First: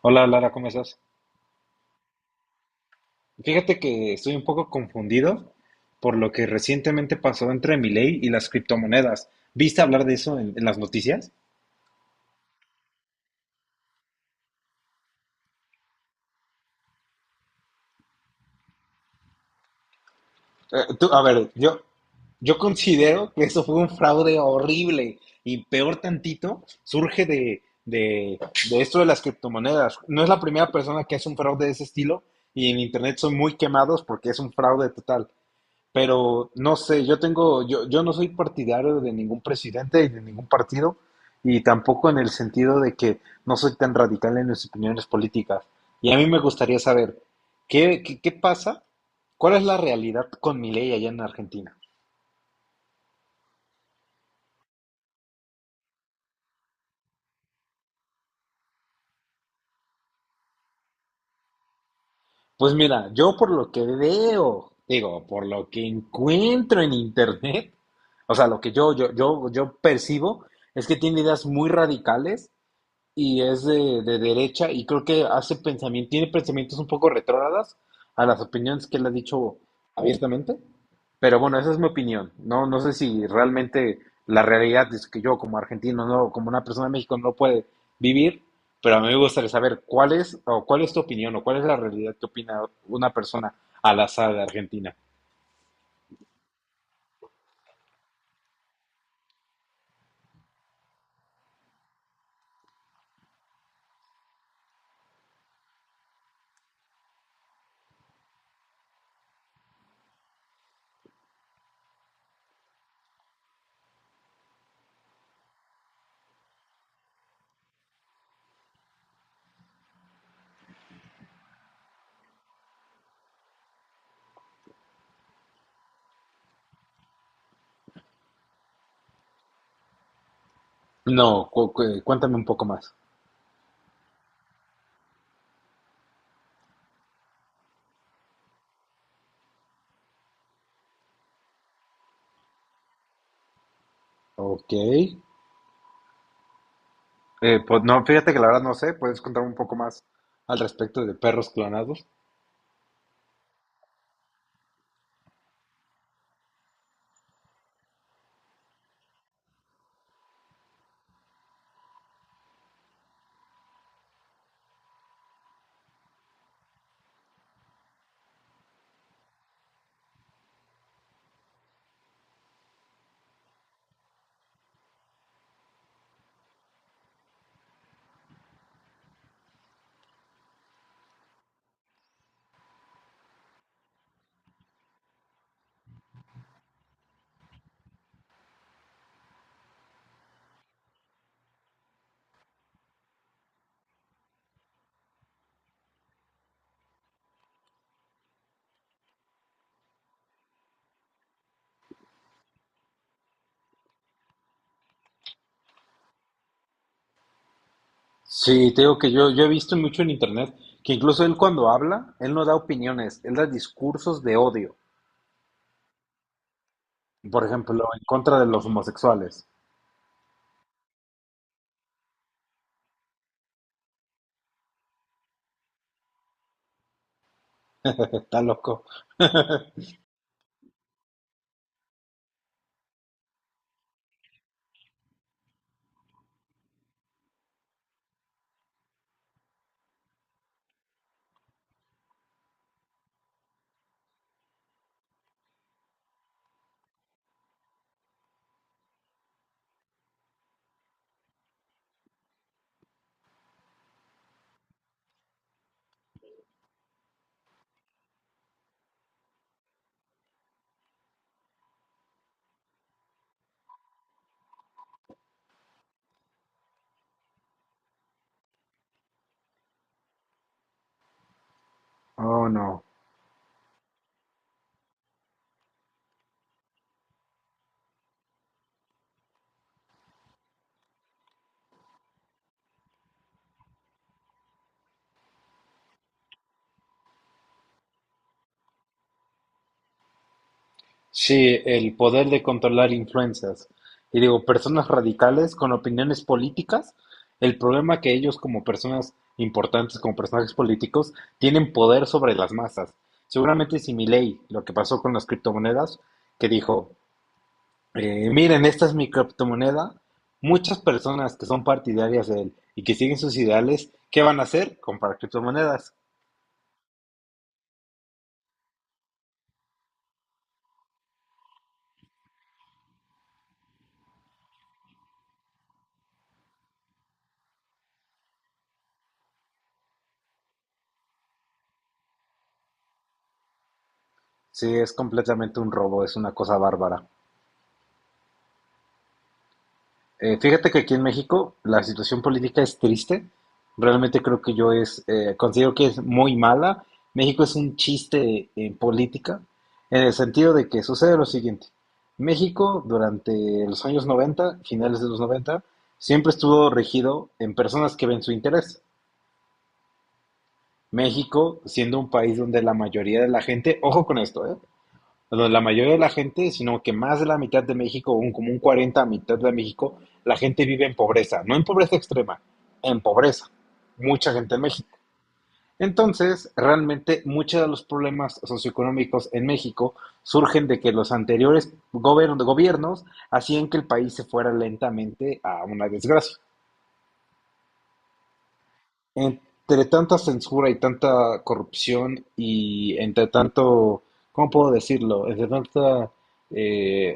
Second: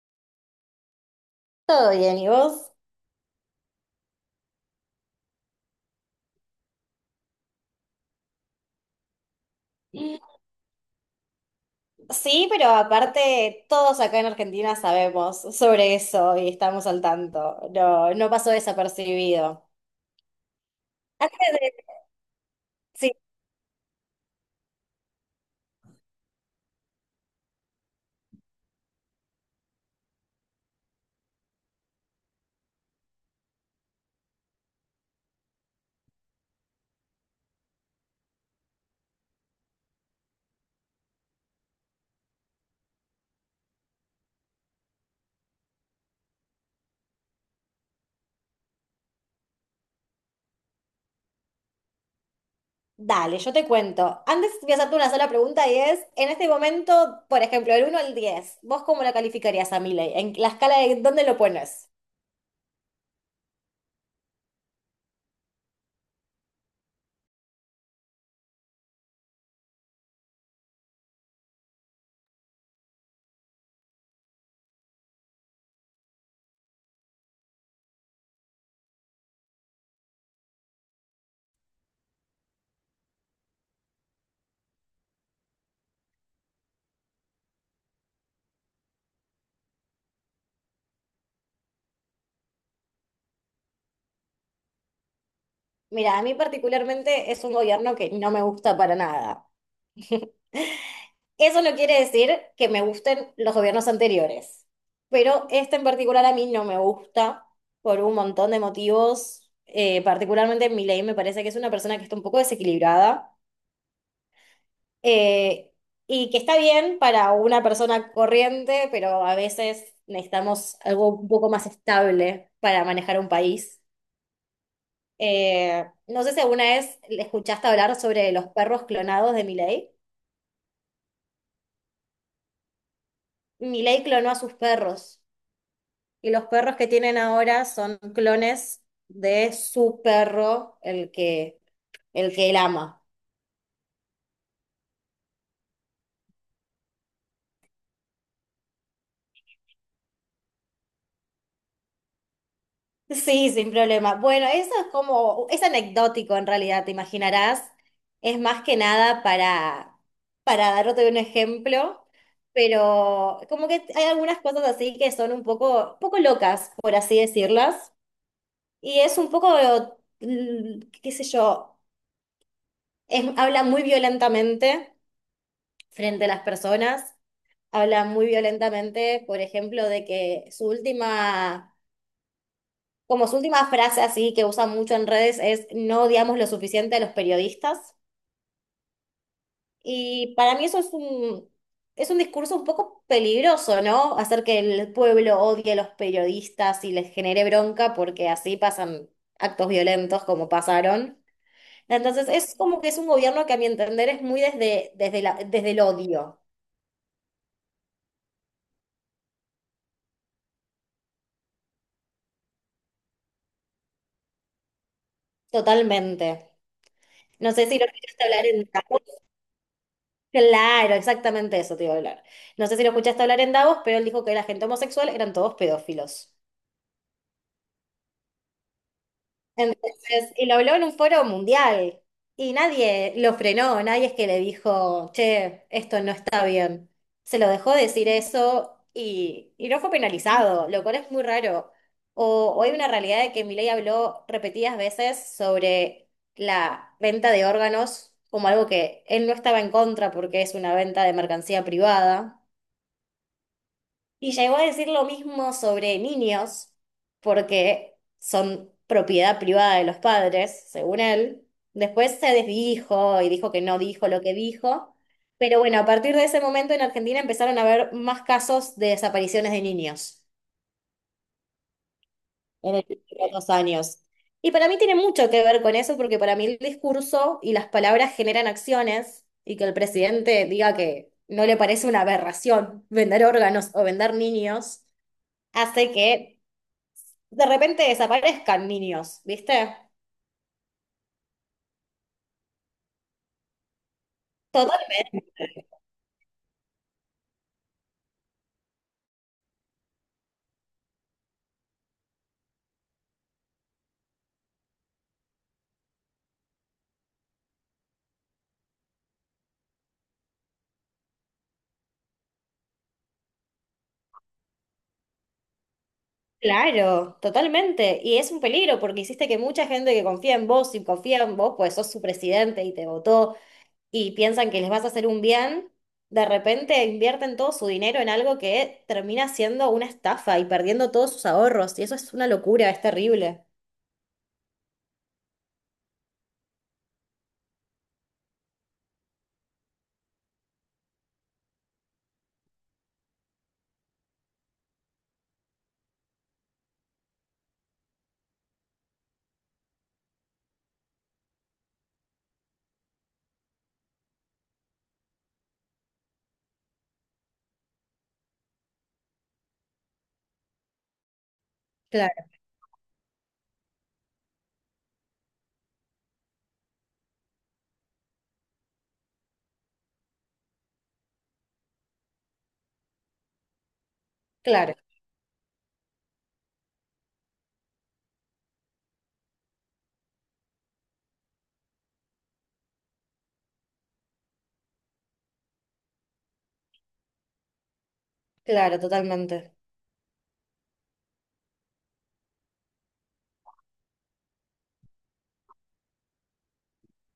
Hola Lara, ¿cómo estás? Todo bien, ¿y vos? Fíjate que estoy un poco confundido por lo que recientemente pasó entre Milei y las criptomonedas. ¿Viste hablar de eso en las noticias? Sí, pero aparte todos acá en Argentina sabemos sobre eso y estamos al tanto. No, pasó desapercibido. Eh, tú- a Antes ver, de... yo, yo Sí, considero que eso fue un fraude horrible y peor tantito surge de esto de las criptomonedas. No es la primera persona que hace un fraude de ese estilo y en internet son muy quemados porque es un fraude total. Pero no sé, yo no soy partidario de ningún presidente y de ningún partido, y tampoco en el sentido de que no soy tan radical en mis opiniones políticas. Y a mí me gustaría saber, ¿ qué pasa? ¿Cuál es la realidad con Milei allá en Argentina? dale, yo te cuento. Antes voy a hacerte una sola pregunta y es, en este momento, por ejemplo, del 1 al 10, ¿vos cómo lo calificarías a Milei? ¿En la escala de dónde lo pones? Pues mira, yo por lo que veo, digo, por lo que encuentro en internet, o sea, lo que yo percibo es que tiene ideas muy radicales y es de derecha y creo que hace pensamiento, tiene pensamientos un poco retrógradas a las opiniones que él ha dicho abiertamente. Pero bueno, esa es mi opinión. No, no sé si realmente la realidad es que yo como argentino, no, como una persona de México no puede vivir, pero a mí me gustaría saber cuál es o cuál es tu opinión o cuál es la realidad que opina una persona al azar de Argentina. Mira, a mí particularmente es un gobierno que no me gusta para nada. Eso no quiere decir que me gusten los gobiernos anteriores, pero este en particular a mí no me gusta por un montón de motivos. Particularmente Milei me parece que es una persona que está un poco desequilibrada eh, y que está bien para una persona corriente, pero a veces necesitamos algo un poco más estable para manejar un país. No sé si alguna vez le escuchaste hablar sobre los perros clonados de Milei. No, cuéntame un poco más. Milei clonó a sus perros. Y los perros que tienen ahora son clones de su perro, el que él ama. Ok. Pues no, fíjate que la verdad no sé, puedes contar un poco más al respecto de perros clonados. Sí, sin problema. Bueno, eso es como, es anecdótico en realidad, te imaginarás. Es más que nada para darte un ejemplo, pero como que hay algunas cosas así que son un poco, poco locas, por así decirlas. Y es un poco, qué sé yo, habla muy violentamente frente a las personas habla muy violentamente, por ejemplo, de que como su última frase así que usa mucho en redes es no odiamos lo suficiente a los periodistas. Y para mí es un discurso un poco peligroso, ¿no? Hacer que el pueblo odie a los periodistas y les genere bronca porque así pasan actos violentos como pasaron. Entonces es como que es un gobierno que a mi entender es muy desde el odio, Sí, te digo que yo he visto mucho en internet que incluso él cuando habla, él no da opiniones, él da discursos de odio. totalmente. Por No sé si lo ejemplo, en quieres contra de hablar los en homosexuales. claro, exactamente eso te iba a hablar. No sé si lo escuchaste hablar en Davos, pero él dijo que la gente homosexual eran todos pedófilos. Está loco. Entonces, y lo habló en un foro mundial. Y nadie lo frenó, nadie es que le dijo, che, esto no está bien. Se lo dejó decir eso y no fue penalizado, lo cual es muy raro. O hay una realidad de que Milei habló repetidas veces sobre la venta de órganos como algo que él no estaba en contra porque es una venta de mercancía privada. Y llegó a decir lo mismo sobre niños, porque son propiedad privada de los padres, según él. Después se desdijo y dijo que no dijo lo que dijo. Pero bueno, a partir de ese momento en Argentina empezaron a haber más casos de desapariciones de niños Oh, no. en los años. Y para mí tiene mucho que ver con eso, porque para mí el discurso y las palabras generan acciones y que el presidente diga que no le parece una aberración vender órganos o vender niños hace que de repente desaparezcan niños, ¿viste? Sí, el poder de controlar influencias. Y digo, Total, personas radicales con opiniones políticas, el problema que ellos como personas importantes, como personajes políticos, tienen poder sobre las masas. Seguramente si Milei, lo que pasó con las criptomonedas, que dijo, miren, esta es mi criptomoneda, muchas personas que son partidarias de él y que siguen sus ideales, ¿qué van a hacer? Comprar criptomonedas. claro, totalmente. Y es un peligro porque hiciste que mucha gente que confía en vos y confía en vos, pues sos su presidente y te votó y piensan que les vas a hacer un bien, de repente invierten todo su dinero en algo que termina siendo una estafa y perdiendo todos sus ahorros. Y eso es una locura, es terrible. Sí, es completamente un robo, es una cosa bárbara. Fíjate que aquí en México la situación política es triste. Realmente creo que considero que es muy mala. México es un chiste en política, en el sentido de que sucede lo siguiente. México durante los años 90, finales de los 90, siempre estuvo regido en personas que ven su interés. México siendo un Claro, país donde la mayoría de la gente, ojo con esto, ¿eh? Bueno, la mayoría de la gente, sino que más de la mitad de México, como un 40 a mitad de México, la gente vive en pobreza, no en pobreza extrema, en pobreza. Mucha gente en claro, México. Entonces, realmente muchos de los problemas socioeconómicos en México surgen de que los anteriores gobiernos hacían que el país se fuera lentamente a una desgracia. claro, totalmente. Entre tanta censura y tanta corrupción y entre tanto, ¿cómo puedo decirlo? Entre tanto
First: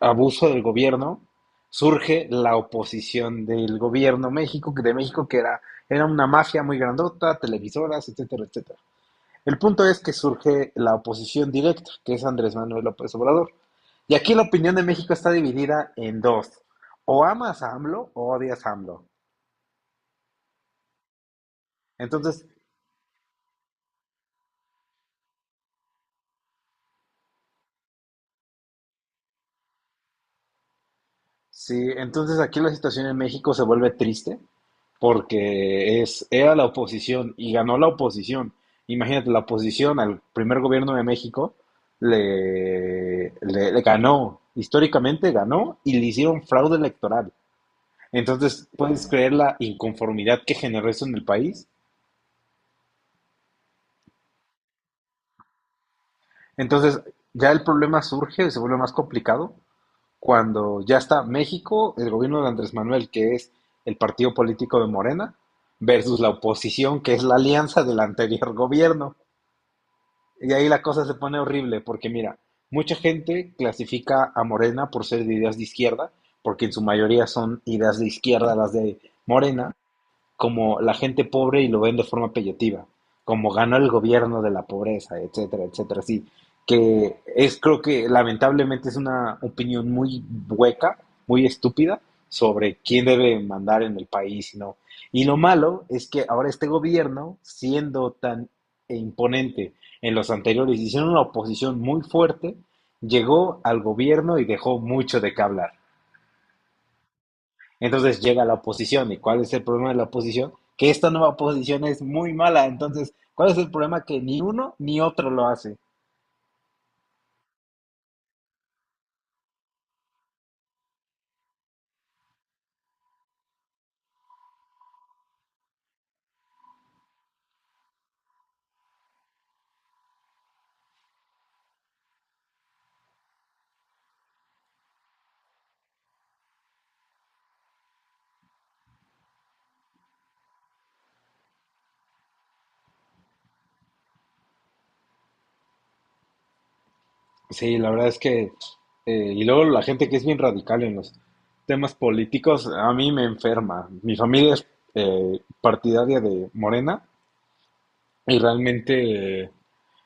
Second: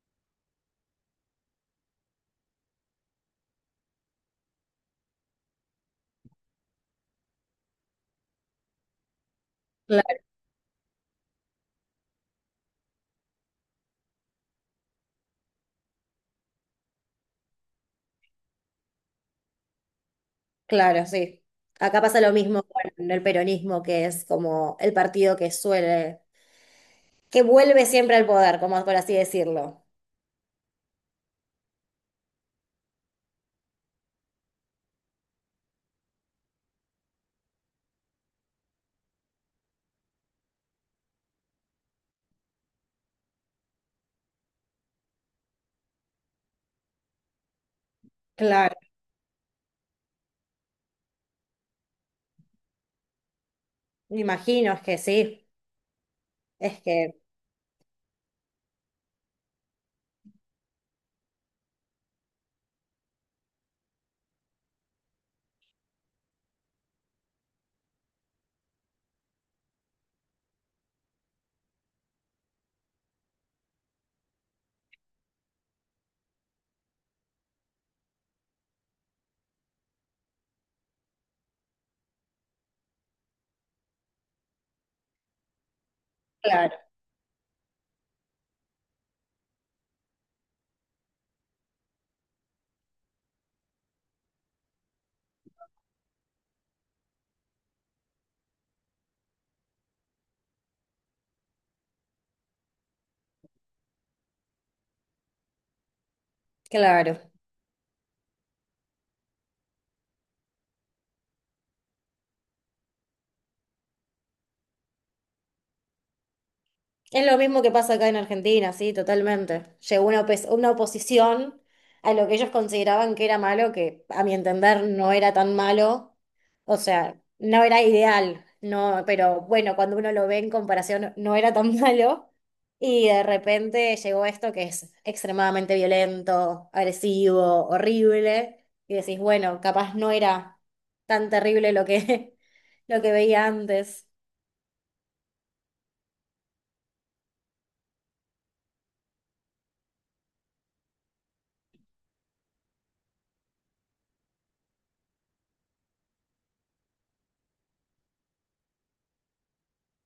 abuso del gobierno, surge la oposición del gobierno México, de México, que era, era una mafia muy grandota, televisoras, etcétera, etcétera. El punto es que Claro, surge la oposición directa, que es Andrés Manuel López Obrador. Y aquí la opinión de México está dividida en dos. O amas a AMLO o odias a AMLO. claro, sí. Acá pasa lo Entonces, mismo con el peronismo, que es como el partido que suele que vuelve siempre al poder, como por así decirlo. sí, entonces aquí la situación en México se vuelve triste porque es, era la oposición y ganó la oposición. Imagínate, la oposición al primer gobierno de México le ganó, históricamente ganó y le hicieron fraude electoral. Entonces, Claro, ¿puedes creer la inconformidad que generó eso en el país? me imagino es que sí, es Entonces, que, ya el problema surge, se vuelve más complicado cuando ya está México, el gobierno de Andrés Manuel, que es el partido político de Morena, versus la oposición, que es la alianza del anterior gobierno. Y ahí la cosa se pone horrible, porque mira, mucha gente clasifica a Morena por ser de ideas de izquierda, porque en su mayoría son ideas de izquierda las de Morena, como la gente pobre y lo ven de forma peyotiva, como ganó el gobierno de la pobreza, etcétera, etcétera, sí, claro, que es creo que lamentablemente es una opinión muy hueca, muy estúpida sobre quién debe mandar en el país y no. Y lo malo es que ahora este gobierno, siendo tan imponente en los anteriores, hicieron una oposición muy fuerte, llegó al gobierno y dejó mucho de qué hablar. claro. Entonces llega la oposición. ¿Y cuál es el problema de la oposición? Que esta nueva oposición es muy mala. Entonces, ¿cuál es el problema? Que ni uno ni otro lo hace. Es lo mismo que pasa acá en Argentina, sí, totalmente. Llegó una, una oposición a lo que ellos consideraban que era malo, que a mi entender no era tan malo, o sea, no era ideal, no, pero bueno, cuando uno lo ve en comparación, no era tan malo, y de repente llegó esto que es extremadamente violento, agresivo, horrible, y decís, bueno, capaz no era tan terrible lo que, lo que veía antes. Sí, la verdad es que... y luego la gente que es bien radical en los temas políticos, a mí me enferma. Mi familia es partidaria de Morena y realmente...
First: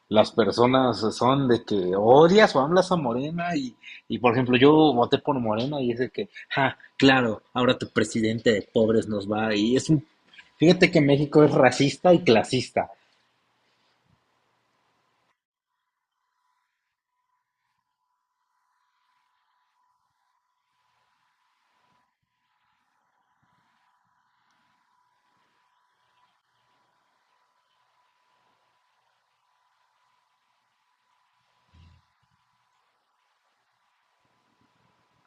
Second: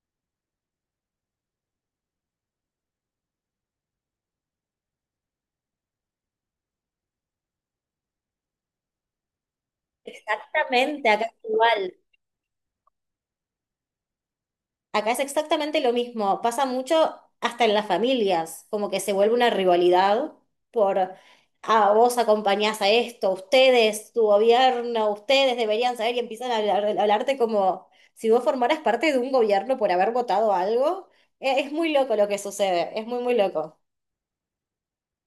las personas son de que odias o hablas a Morena y, por ejemplo yo voté por Morena y es de que, ja, claro, ahora tu presidente de pobres nos va y es un, fíjate que Exactamente, acá México es es igual. racista y clasista. Acá es exactamente lo mismo, pasa mucho hasta en las familias, como que se vuelve una rivalidad por, ah, vos acompañás a esto, ustedes, tu gobierno, ustedes deberían saber y empiezan a a hablarte como si vos formaras parte de un gobierno por haber votado algo. Es muy loco lo que sucede, es muy, muy loco.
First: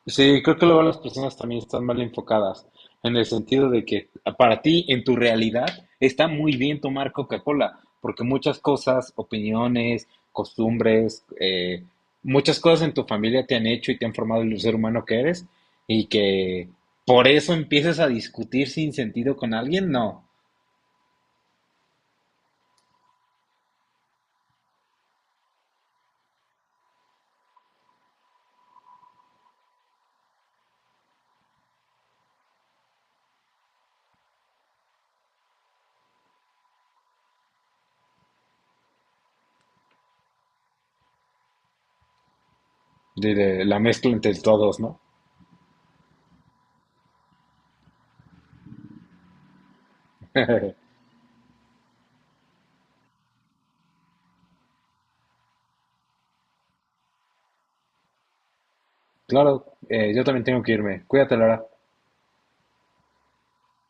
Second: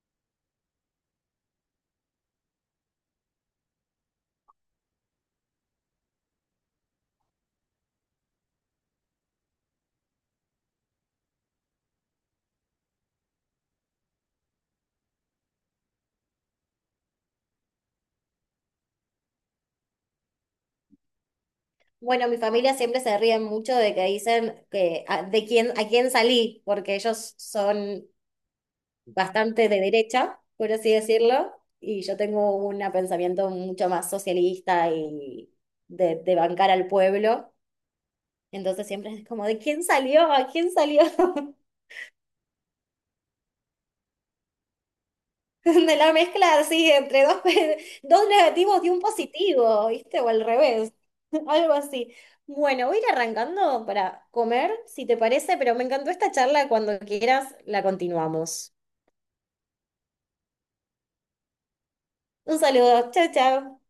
Sí, creo que luego las personas también están mal enfocadas, en el sentido de que para ti, en tu realidad, está muy bien tomar Coca-Cola, porque muchas cosas, opiniones, costumbres, muchas cosas en tu familia te han hecho y te han formado el ser humano que eres, y que por eso empieces a discutir sin sentido con alguien, no, Bueno, mi familia siempre se ríe mucho de que dicen que a, de quién, a quién salí, porque ellos son bastante de derecha, por así decirlo, y yo tengo un pensamiento mucho más socialista y de bancar al pueblo, entonces siempre es como, ¿de quién salió? ¿A quién salió? De la mezcla entre todos, ¿no? De la mezcla así, entre dos, dos negativos y un positivo, ¿viste? O al revés, algo así. Bueno, voy a ir arrancando para comer, si te parece, pero me encantó esta charla. Cuando quieras, la continuamos. Claro, yo también tengo que irme. Cuídate, Laura. Un saludo, chao, chao.